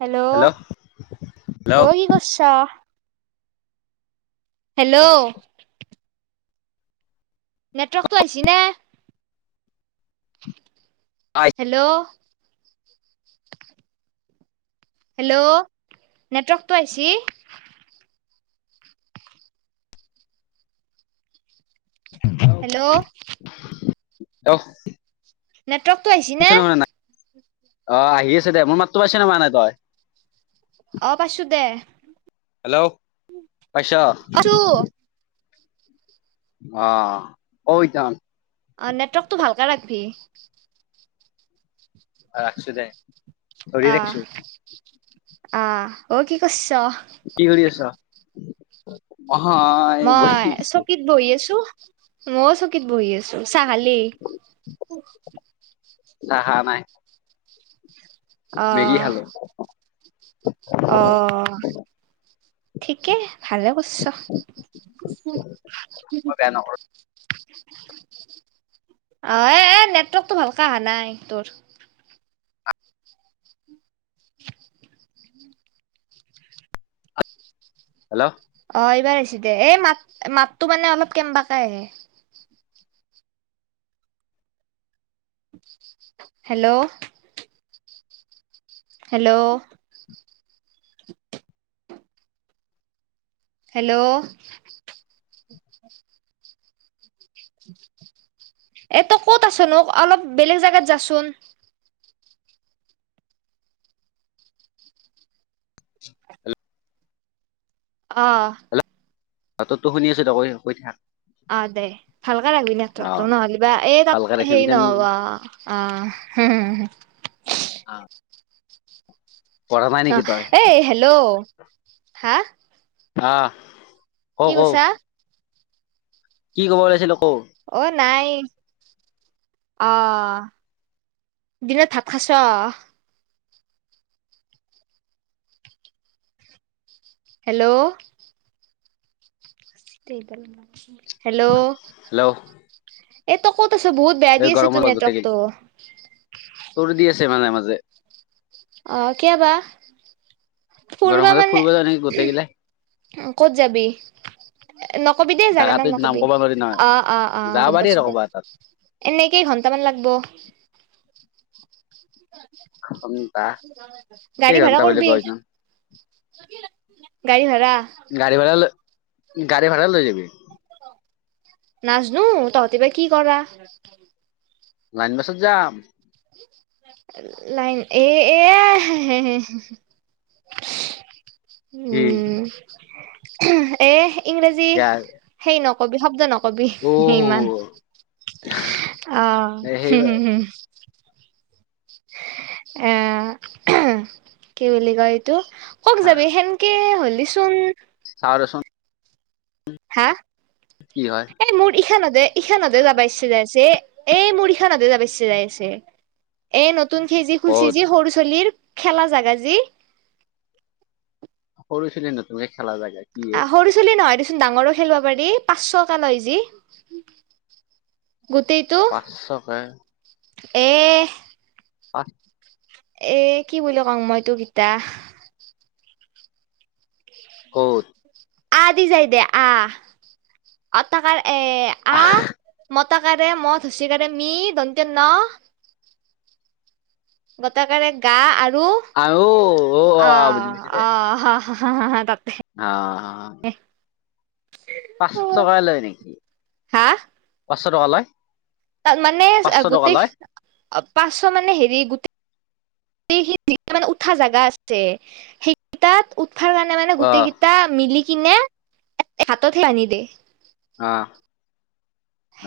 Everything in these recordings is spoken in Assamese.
হেল্ল' অ হেল্ল' কি কৰিছ হেল্ল' নেটৱৰ্কটো আহছ ন হেল্ল' হেল্ল' নেটৱৰ্কটো আহছ হেল্ল' হেল নেটৱৰ্কটো আহিছ নে অ আহি আছে দে মোৰ মাততো পাইছে ন মোৱা নাই তই অ পাইছো দে হেল্ল' আছা পাইছো অ জান অ নেটৱৰ্কতটো ভালকে ৰাখিবি ৰাখছো দে কৰিৰি অ ৰাখছো অ কি কছ কি কৰি আছা মই চকীত বহি আছো মই চকীত বহি আছো চাহালেই চ হা নাই মেগী আহ খালো অ থঠিকে ভালে কৰিছ উ অ এ নেটৱৰ্কতটো ভালকে অহা নাই তোৰ হেল্ল' অ এইবাৰ আহছ দে এই মাত মাতটো মানে অলপ কেনবাকে আহে হেল্ল' হেল্ল' হেল্ল' এইটো তই ক'ত আছনোক অলপ বেলেগ জেগাত যাচোন অঁ তাতত তো শুনি আছ ত কৈ কৈ থাক অ দে ভালকে লাগবি অ নেটৱৰ্কটো নহ'লেিবা এই ভালকে তাত ৰাখিবি হেৰি যেন নহবা অ হম হ অ নেকি তই এই এ হেল্ল' হা আহ ক কি কৌ কৈছা কি কব ওলাইছিল আকৌ অ নাই আহ দিনত ভাত খাইচ্ছা হেল্ল' হেল্ল' হেল্ল' এইটো ক'ত বহুত বে এই দিয়েছে তো গৰমত গোটেই নেটৱৰ্কটো ছে মাজে মাজে অ কিউবা ফুৰবা গৰমতে মানে ফুৰিব যায় নেকি গোটেই গিলাই ক'ত যাবি নকবি দেই জাগা জাগাটোৰ নাই নাম নকবি ক'ব নোৱাৰি নহয় অ অ অ অ যাব গম পাৰি আৰু পাইছো দে ক'বা এটাত এনেই কেই ঘন্টামান লাগব ঘন্টা গাড়ী ভাড়া কেইঘন্টা বুলি কৰবি কয় ন গাড়ী ভাড়া গা়ী ভাড়া ল গাড়ী ভাড়া লৈ যাবি নচনো তাহতিবাই কি কৰা লাইন বাছত যাম লাইন এ এ হে হে কি উম এ ইংৰাজী হেই নকবি শব্দ নক কবি অ স ইমান আহ সেই হ হম এ কি বুলি কয় এইটো কওক যাবি সেনকে হ'লিচোন চাচোন হা কি হয় এ মোৰ ইখনতে ইখনানতে যাবা ইচ্ছা যেছে এই মুৰিখা নতে যাব যাইছে এ নতুন খেজি ক'ত খুলচিজি সৰু ছালিৰ খেলা জাগা যি সৰুছিলে নতুকে খেলা যাগা অ সৰু চল নহয় দে ডাঙৰো খেলিব পাৰি পাঁচশক লয় যি গোটেইটো পাঁচশকে এ আঠ এ কি বুলি কওঁ মই তোক এটা কত আ দিছাই দে আ তাকাৰে আহ পতাকাৰে ম হুচ কাৰে মি দন্ত ন গটাকে গা আৰু আহ অ অ বুজি পাইছো দে অ হা হা হা তাত অ হ পাঁচ টকা লয় নেকি হা পাঁচশ টকা লয় মানে পাঁচশ টকা গোটেই লয় পাঁচশ মানে হেৰি গোটেই মানে উঠা জোগা আছে সেইকেইটাত কাৰণে মানে অ গোটেই কেইটা মিলি কিনে হাতত সে আনি দে আহ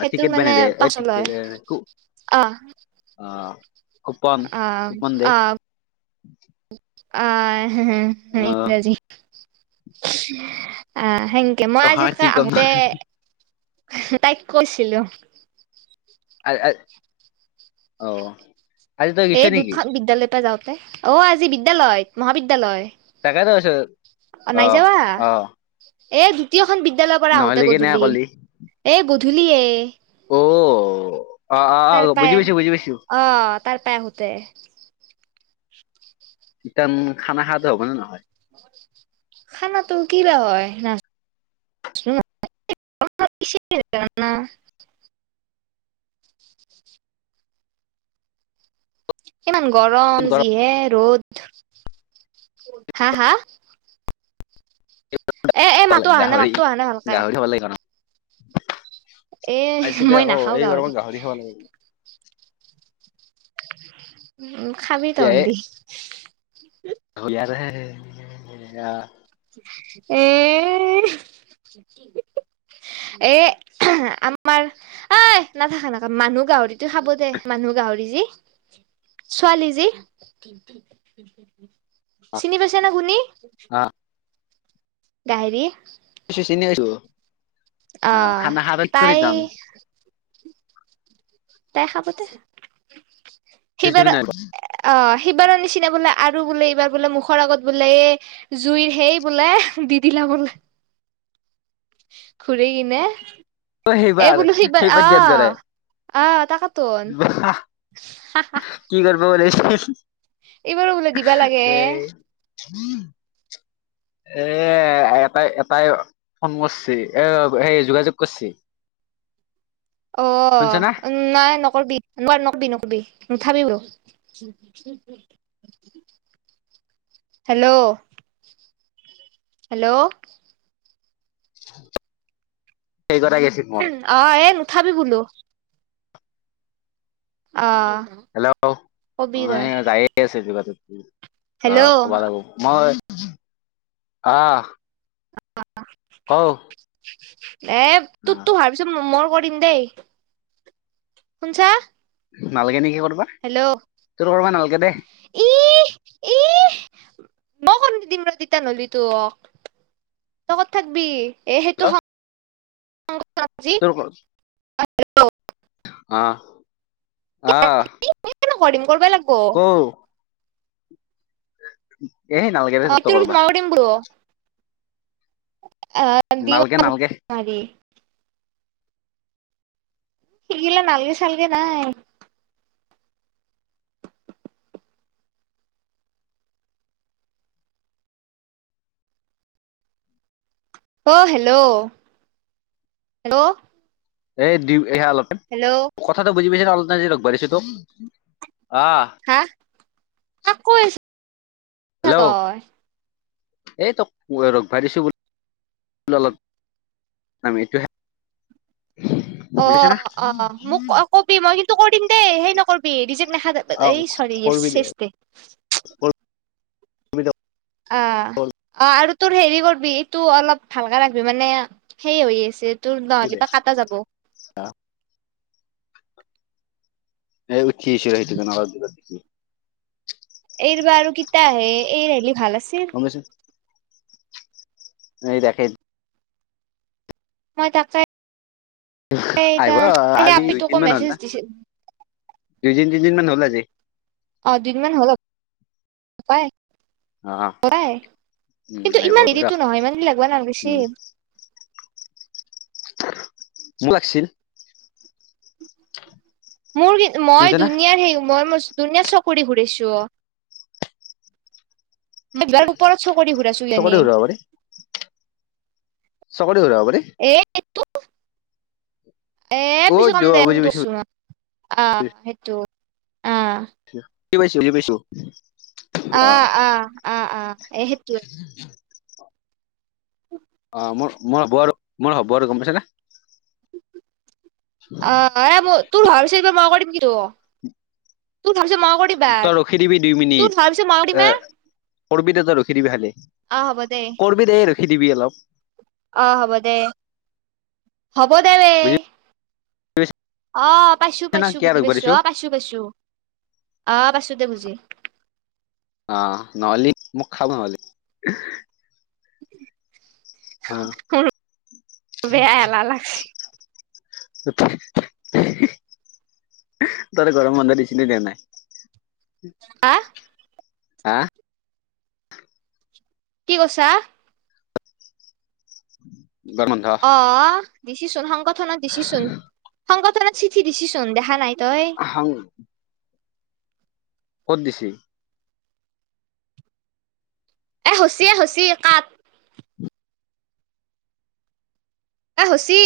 অ টিকেট মানে বনে দিয় পাছত লয় ক ক অ অ কুপন অ কুপন দে অ আহ হ অ ইৰাজী অ থেংক ই মই অহা কি আজিকৈ ক'ম ন আহোতে তাইক কৈছিলো আহ অ আজি তই এ গৈছ নেকি দুটখন বিদ্যালয়ৰ পৰা যাওঁতে অ আজি বিদ্য়ালয়ত মহাবিদ্যয়ালয় তাকাই দছ আহ আহ এ দ্বিতীয়খন বিদ্যালয়ৰ পৰা আহোতে গধূলি কলি এ গধূলি অ অ অ অ তাৰ বুজি পাই পাইছো বুজি পাইছো আহ তাৰ পাই আহোতে ই খানা খোৱা দ হ মানে নহয় খানাটো কিবা হয় নচ প ইমান গৰম যিহে ৰ'দ হা হা এ এ মাতো লাগ অহা নাই গাহৰি মাতো অহা নাই ভালকে গাহৰি হব লাগে ন এ আহাইছিল দে মই আকৌ নাখাও এই গৰমত গাহৰি খাব লাগিব উ খাবি তন্ত আহল ইয় এ [inaudible] এ আমাৰ আ নাথাকা নক মানুহ গাহৰিতো খাব দে মানুহ গাহৰি ছোৱালী জী চিনি পাইছে না শুনি গাহৰি চিনি আছো আহ খানা খ বাগ কৰি যাম তাই খাবতে সেইবাৰ আহ সিবাৰৰ নিচিনা বোলে আৰু বোলে এইবাৰ বোলে মুখৰ আগত বোলে এই জুইৰ সেই বোলে দি দিলে [inaudible] উ ঘুৰে কি ন সেইবাৰ এইবোলো সবাৰ সেইবাৰ দিয়াৰ দৰে আহ অ তাক কি কৰব বছ এইবাৰো বোল দিবা লাগে এ এটাই এটাই ফোন কৰিছে এ সেই যোগাযোগ কৰছ অ নাই নকৰিবি ন নকৰিবি নকৰিবি নুথাবি হেল্ল' হেল্ল' সেই কথা গৈছিল মোৰ অ এ নুঠাবি বোলো অ হেল্ল' কবি তই এই যায়ে আছে কিবা ত অ হেল্ল' কবা এ লাগিব মই আহ অহ এ তোৰ তো হোৱাৰ পিছত মোৰ কৰিম দেই শুনছা নালকে নিকি কৰিব হেল্ল' ই ই মই কণ দিম তা নহলি তো তত থাকবি এই হেতু হয় দক [unintelligible] আহ আহ হ কৰিবই লাগে ক এ নালাগে অ য তোৰ পিছত কৰা মই কৰিম আহ দি নালগে নালগে সেইগিলা নালগে চালগে নাই অহ হেল্ল' হেল্ল' এই দি এয়া অলপতে হেল্ল' কথাটো বুজি পাইছে অলপ লগবঢ়িছো তো হা আ কৈ হেল্ল' আছ এই ত ভিছো বুলি অল আমি এইটো অ বুজিছ না অ মোক অ কবি মই কিন্তু কৰি দিম দেই সেই নকৰিবি ৰিজেক্ট নাখা অ এই চ এচ কৰবি এষ্টে দে অ অ আৰু তোৰ হেৰি কৰিবি তোৰ অলপ ভালকে লাগবি মানে হে হৈ আছে তোৰ নহ এ কিবা কাটা যাব এই উঠছ থোক নাৰ দগ দি এইবাৰ আৰু কিতা আহে এই হি ভাল আছে এই দেখেই মই তাকাই আহিব আজি আপিটোকো দুইদিনমান হ'ল মেছেজ না দিছিল দুইদান তিনদিন মান হ'ল যে অ কৰা উম কিন্তু আহিব ইমান পাৰা দেৰিতো নহয় ইমান দে লাগবা উম নালাগেছিল মোক লাগছিল মোৰ কি শুনিছ মই না দুনীয়াৰ সেই মই ম দুনীয়া চকৰি ঘুৰিছো ম বি ওপৰত চকৰি ঘূৰাইছো চকতে যেনে ঘূৰাব পাৰি কৰে ৰব এ এ অ পিছ কাম দে বুজি পাইছো শুনটোছোন আহ সেইটো অ কি পাইছজি পাইছো অ অ অ অ এই সেইটোৱে অ মোৰ মই হ'ব আৰু মই হ'ব আৰু গম পাইছ ন অ মই তোৰ ভৰ পিচব মই কৰিম কি তো তোৰ ভাবিছে ম কৰি বাৰ তই ৰখি দিবি দুই মিনিট তোৰ ভাবিছে মাক এ মা কৰবি দে ৰখি দিবি খালি আহ হ'ব দে সিদিবি অলপ অ হ'ব দে হ'ব দে ব বুজি অ পাইছো পাইছ না পাইছো কিয় বুজি ৰখিব পাইছো দিছো অ পাইছো পাইছো আহ পছো দে বুজি অ নহালি মোক খা নোৱালি বেয়ায়াাল লাগছে তই গৰম বন্ধা দিছিলি দে নাই আহ হা কি কৈছা উম অ দিছিচোন সংগঠনত দিছিচোন সংগঠনত চিঠি দিছি চোন দেখা নাই তই আহ ক'ত দিছি এ হুচিয় এ হুচিয়ে কাত এ হুচি